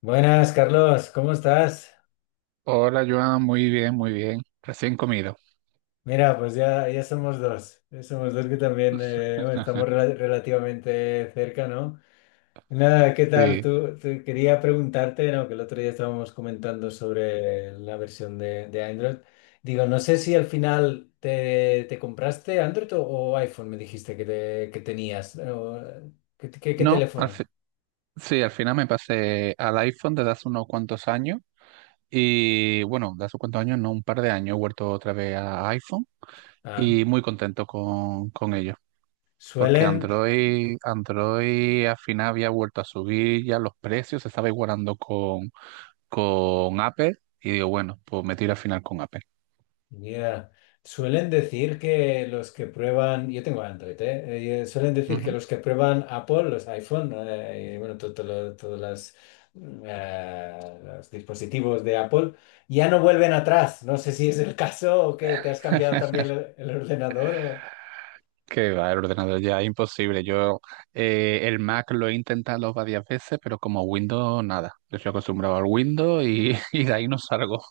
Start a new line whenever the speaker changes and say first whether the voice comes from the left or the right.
left: Buenas, Carlos, ¿cómo estás?
right: Hola, Joan, muy bien, muy bien. Recién comido.
left: Mira, pues ya, ya somos dos que también bueno, estamos relativamente cerca, ¿no? Nada, ¿qué tal?
right: Sí.
left: Quería preguntarte, ¿no? Que el otro día estábamos comentando sobre la versión de Android. Digo, no sé si al final te compraste Android o iPhone. Me dijiste que tenías. ¿Qué
right: No, al
left: teléfono?
right: fi- Sí, al final me pasé al iPhone desde hace unos cuantos años. Y bueno, de hace cuantos años, no, un par de años, he vuelto otra vez a iPhone
left: Ah.
right: y muy contento con ello. Porque
left: Suelen,
right: Android, Android al final había vuelto a subir ya los precios, se estaba igualando con Apple. Y digo, bueno, pues me tiro al final con Apple.
left: Ya, suelen decir que los que prueban, yo tengo Android, ¿eh? Suelen decir que
right: Ujú.
left: los que prueban Apple, los iPhone, y bueno, todos las, los dispositivos de Apple, ya no vuelven atrás. No sé si es el caso o que te has cambiado también el ordenador o...
right: Que va, el ordenador ya es imposible. Yo el Mac lo he intentado varias veces, pero como Windows nada. Yo estoy acostumbrado al Windows y, y de ahí no salgo.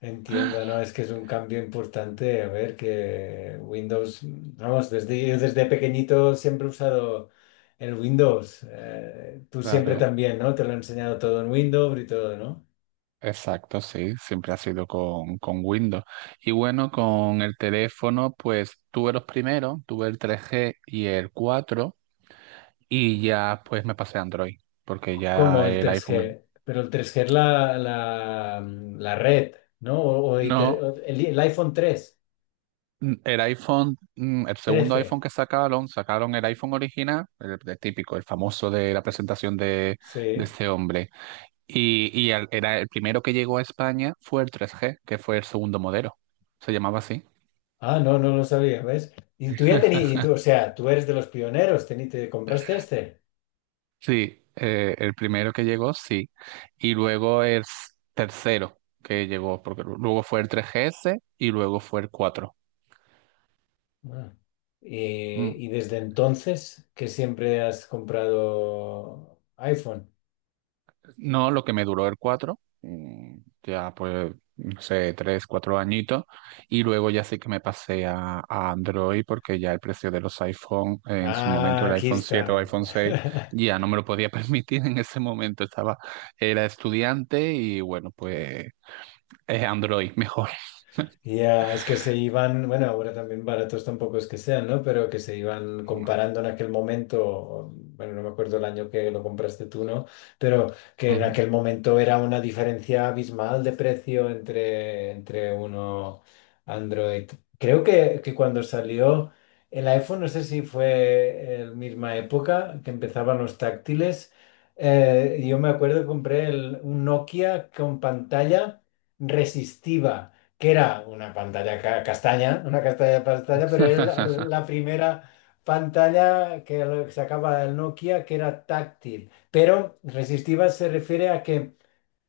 left: Entiendo, ¿no? Es que es un cambio importante. A ver, que Windows, vamos, desde, yo desde pequeñito siempre he usado el Windows. Tú siempre
right: Claro,
left: también, ¿no? Te lo he enseñado todo en Windows y todo, ¿no?
right: exacto, sí, siempre ha sido con Windows. Y bueno, con el teléfono, pues tuve los primeros, tuve el 3G y el 4, y ya pues me pasé a Android, porque
left: Como
right: ya
left: el
right: el
left: tres
right: iPhone...
left: g pero el 3G es la red, ¿no? O, o iter-
right: No.
left: o el iPhone 3,
right: El iPhone, el segundo iPhone
left: 13,
right: que sacaron, sacaron el iPhone original, el típico, el famoso de la presentación de
left: sí.
right: este hombre. Era el primero que llegó a España, fue el 3G, que fue el segundo modelo. Se llamaba así.
left: Ah, no, no lo sabía, ¿ves? Y tú ya tenías. Y tú, o sea, tú eres de los pioneros, te compraste este.
right: Sí, el primero que llegó, sí. Y luego el tercero que llegó, porque luego fue el 3GS y luego fue el cuatro.
left: Ah.
right: Mm.
left: Y desde entonces que siempre has comprado iPhone.
right: No, lo que me duró el cuatro, ya pues, no sé, 3 4 añitos, y luego ya sí que me pasé a Android, porque ya el precio de los iPhone, en su
left: Ah,
right: momento el
left: aquí
right: iPhone 7 o
left: está.
right: iPhone 6 ya no me lo podía permitir en ese momento, estaba, era estudiante y bueno, pues es Android mejor.
left: Ya, es que se iban, bueno, ahora también baratos tampoco es que sean, ¿no? Pero que se iban
right: No.
left: comparando en aquel momento. Bueno, no me acuerdo el año que lo compraste tú, ¿no? Pero que en
right: Ujú.
left: aquel momento era una diferencia abismal de precio entre, uno Android. Creo que cuando salió el iPhone, no sé si fue en la misma época que empezaban los táctiles. Yo me acuerdo que compré un Nokia con pantalla resistiva, que era una pantalla castaña, una castaña pantalla, pero era la, la primera pantalla que que sacaba el Nokia que era táctil. Pero resistiva se refiere a que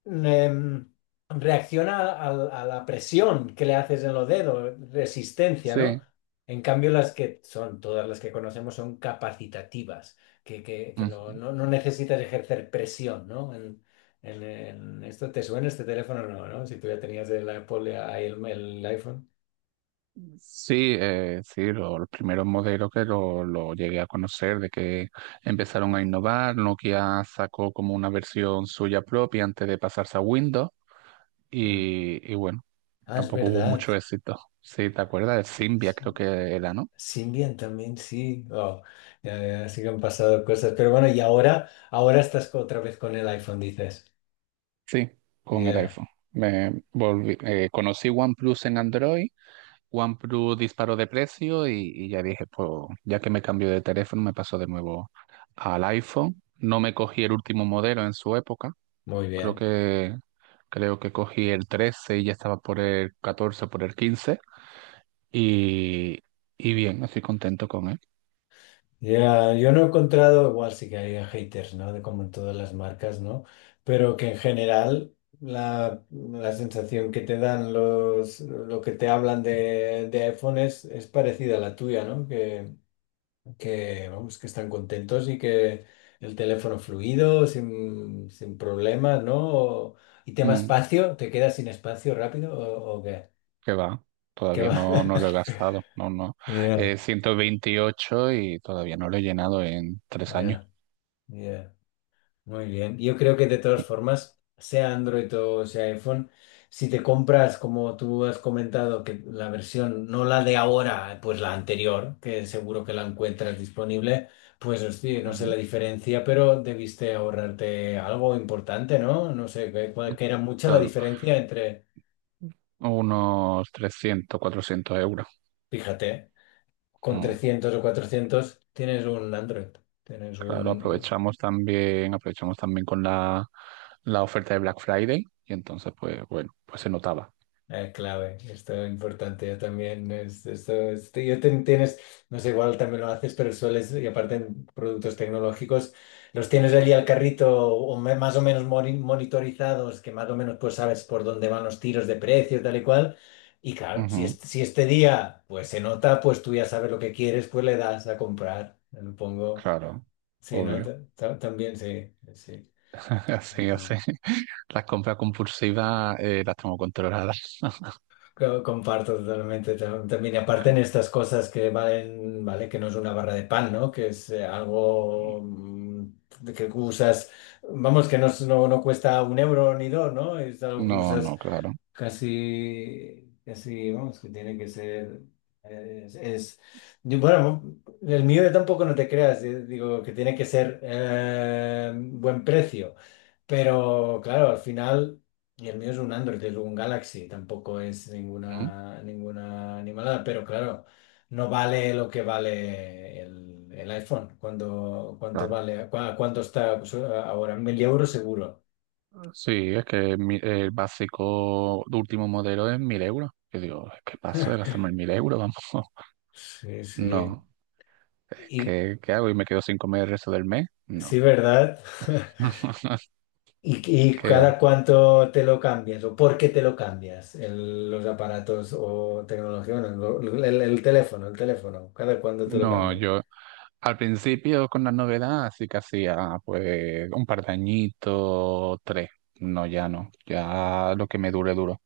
left: em, reacciona a la presión que le haces en los dedos, resistencia, ¿no?
right: Sí.
left: En cambio, las que son, todas las que conocemos son capacitativas, que
right: Ujú.
left: no necesitas ejercer presión, ¿no? Esto te suena este teléfono, no, ¿no? Si tú ya tenías el Apple, ahí el iPhone.
right: Sí, sí, lo, los primeros modelos que lo llegué a conocer, de que empezaron a innovar, Nokia sacó como una versión suya propia antes de pasarse a Windows
left: Mm.
right: y bueno,
left: Ah, es
right: tampoco hubo
left: verdad.
right: mucho éxito. Sí, ¿te acuerdas? El Symbian creo que era, ¿no?
left: Symbian también, sí. Oh, ya, ya, sí que han pasado cosas. Pero bueno, y ahora estás otra vez con el iPhone, dices.
right: Sí, con el
left: Ya.
right: iPhone. Me volví, conocí OnePlus en Android. OnePlus disparó de precio y ya dije, pues ya que me cambió de teléfono, me pasó de nuevo al iPhone. No me cogí el último modelo en su época.
left: Muy
right: Creo
left: bien.
right: que, creo que cogí el 13 y ya estaba por el 14, por el 15, y, y bien, estoy contento con él.
left: Ya, yo no he encontrado, igual sí que hay haters, ¿no? De como en todas las marcas, ¿no? Pero que en general la sensación que te dan los, lo que te hablan de iPhone es parecida a la tuya, ¿no? Que, vamos, que están contentos y que el teléfono fluido, sin problemas, ¿no? Y tema
right: Mm,
left: espacio. ¿Te quedas sin espacio rápido o qué?
right: que va,
left: ¿Qué
right: todavía
left: va?
right: no, no lo he gastado, no, no.
left: Yeah,
right: 128 y todavía no lo he llenado en 3 años.
left: yeah, yeah. Muy bien. Yo creo que de todas formas, sea Android o sea iPhone, si te compras, como tú has comentado, que la versión, no la de ahora, pues la anterior, que seguro que la encuentras disponible, pues hostia, no sé
right: Ujú.
left: la diferencia, pero debiste ahorrarte algo importante, ¿no? No sé, que, que era mucha la
right: Claro,
left: diferencia entre,
right: unos 300 400 euros.
left: fíjate, con
right: Mm,
left: 300 o 400 tienes un Android, tienes
right: Claro,
left: un,
right: aprovechamos también con la oferta de Black Friday y entonces pues bueno, pues se notaba.
left: Ah, clave, esto es importante, yo también, esto, tienes, no sé, igual también lo haces, pero sueles, y aparte en productos tecnológicos, los tienes allí al carrito, o más o menos monitorizados, que más o menos pues sabes por dónde van los tiros de precio, tal y cual. Y claro, si,
right: Ujú.
left: si este día pues se nota, pues tú ya sabes lo que quieres, pues le das a comprar, le pongo,
right: Claro,
left: sí, ¿no?
right: obvio.
left: También, sí, sí.
right: Así, así. Las compras compulsivas, las tengo controladas.
left: Comparto totalmente también. Y aparte en estas cosas que valen, vale, que no es una barra de pan, ¿no? Que es algo, de que usas, vamos, que no, no, no cuesta un euro ni dos, ¿no? Es algo que
right: No,
left: usas.
right: no, claro.
left: Casi, casi, vamos, que tiene que ser, es, es- bueno, el mío tampoco no te creas, digo que tiene que ser buen precio, pero claro, al final, y el mío es un Android, es un Galaxy, tampoco es
right: Mm.
left: ninguna animalada, pero claro, no vale lo que vale el iPhone. Cuánto
right: Claro.
left: vale, cuánto está pues, ahora, 1000 euros seguro.
right: Sí, es que el básico de último modelo es 1.000 euros. Yo digo, ¿qué paso de gastarme 1.000 euros? Vamos.
left: Sí, sí.
right: No. ¿Qué, qué hago? ¿Y me quedo sin comer el resto del mes?
left: Sí,
right: No.
left: ¿verdad? ¿Y, y
right: ¿Qué
left: cada
right: va?
left: cuánto te lo cambias, o por qué te lo cambias los aparatos o tecnología? Bueno, el teléfono, el teléfono, cada cuánto te lo
right: No,
left: cambias.
right: yo al principio, con la novedad, sí que hacía pues un par de añitos, tres. No, ya no, ya lo que me dure, duro.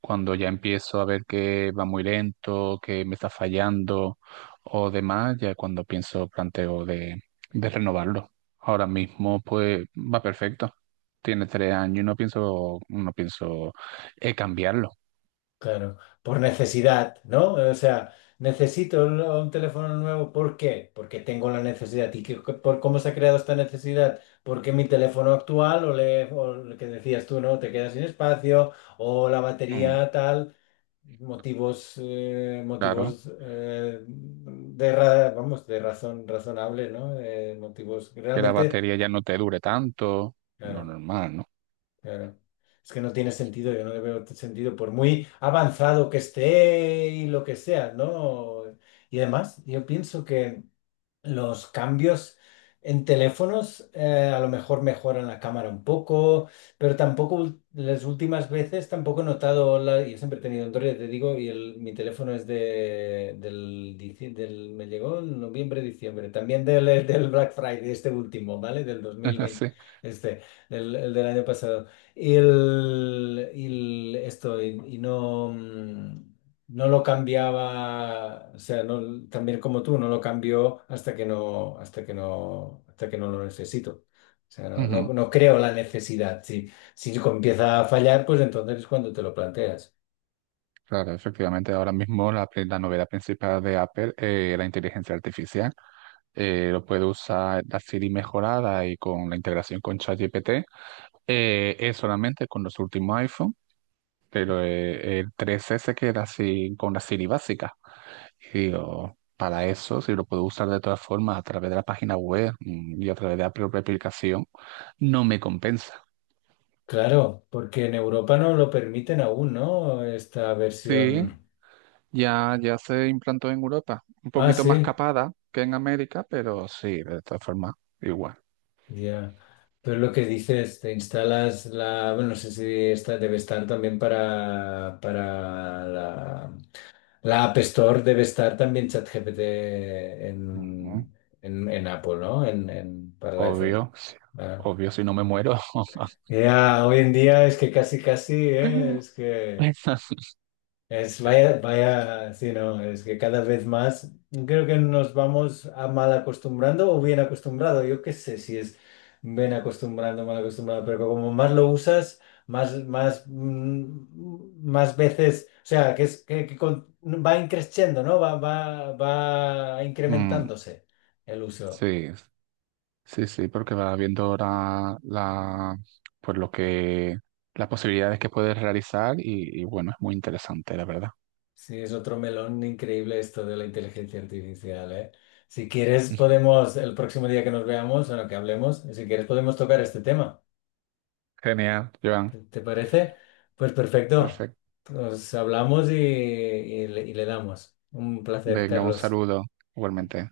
right: Cuando ya empiezo a ver que va muy lento, que me está fallando o demás, ya cuando pienso, planteo de renovarlo. Ahora mismo pues va perfecto. Tiene 3 años y no pienso, no pienso cambiarlo.
left: Claro, por necesidad, ¿no? O sea, necesito un teléfono nuevo, ¿por qué? Porque tengo la necesidad. ¿Y por cómo se ha creado esta necesidad? Porque mi teléfono actual, o lo que decías tú, ¿no? Te queda sin espacio, o la
right: Mm,
left: batería tal. Motivos,
right: claro,
left: motivos, vamos, de razón razonable, ¿no? Motivos que
right: que la
left: realmente,
right: batería ya no te dure tanto, lo
left: claro,
right: normal, ¿no?
left: claro. Es que no tiene sentido, yo no le veo sentido, por muy avanzado que esté y lo que sea, ¿no? Y además, yo pienso que los cambios en teléfonos, a lo mejor mejoran la cámara un poco, pero tampoco las últimas veces tampoco he notado la, yo siempre he tenido Android, ya te digo, mi teléfono es de del, del, me llegó en noviembre, diciembre, también del, del Black Friday, este último, ¿vale? Del 2020,
right: Sí.
left: este, el del año pasado. Y no. No lo cambiaba, o sea, no, también como tú, no lo cambio hasta que no, hasta que no lo necesito. O sea, no, no,
right: Ujú.
left: no creo la necesidad. Si empieza a fallar, pues entonces es cuando te lo planteas.
right: Claro, efectivamente, ahora mismo la novedad principal de Apple es la inteligencia artificial. Lo puede usar la Siri mejorada y con la integración con ChatGPT. Es solamente con los últimos iPhone, pero el 3S se queda así con la Siri básica. Y digo, para eso, si lo puedo usar de todas formas a través de la página web, y a través de la propia aplicación, no me compensa.
left: Claro, porque en Europa no lo permiten aún, ¿no? Esta
right: Sí,
left: versión.
right: ya, ya se implantó en Europa, un
left: Ah,
right: poquito más
left: sí,
right: capada que en América, pero sí, de todas formas, igual.
left: ya. Pero lo que dices, te instalas la, bueno, no sé si esta debe estar también para, para la App Store. Debe estar también ChatGPT
right: Ujú.
left: en, en Apple, ¿no? Para el iPhone.
right: Obvio, sí.
left: Ah.
right: Obvio, si no me muero.
left: Ya, hoy en día es que casi, casi, es que... Es, vaya, vaya, sí, no, es que cada vez más creo que nos vamos a mal acostumbrando o bien acostumbrado. Yo qué sé si es bien acostumbrando, mal acostumbrado, pero como más lo usas, más veces, o sea, que es que, va increciendo, ¿no? Va
right: Mm,
left: incrementándose el uso.
right: sí, sí, sí, porque va viendo ahora la, pues lo que, las posibilidades que puedes realizar y bueno, es muy interesante, la verdad.
left: Sí, es otro melón increíble esto de la inteligencia artificial, ¿eh? Si quieres, podemos, el próximo día que nos veamos, bueno, que hablemos, si quieres, podemos tocar este tema.
right: Genial, Joan,
left: ¿Te parece? Pues perfecto.
right: perfecto.
left: Nos hablamos y le damos. Un placer,
right: Venga, un
left: Carlos.
right: saludo, igualmente.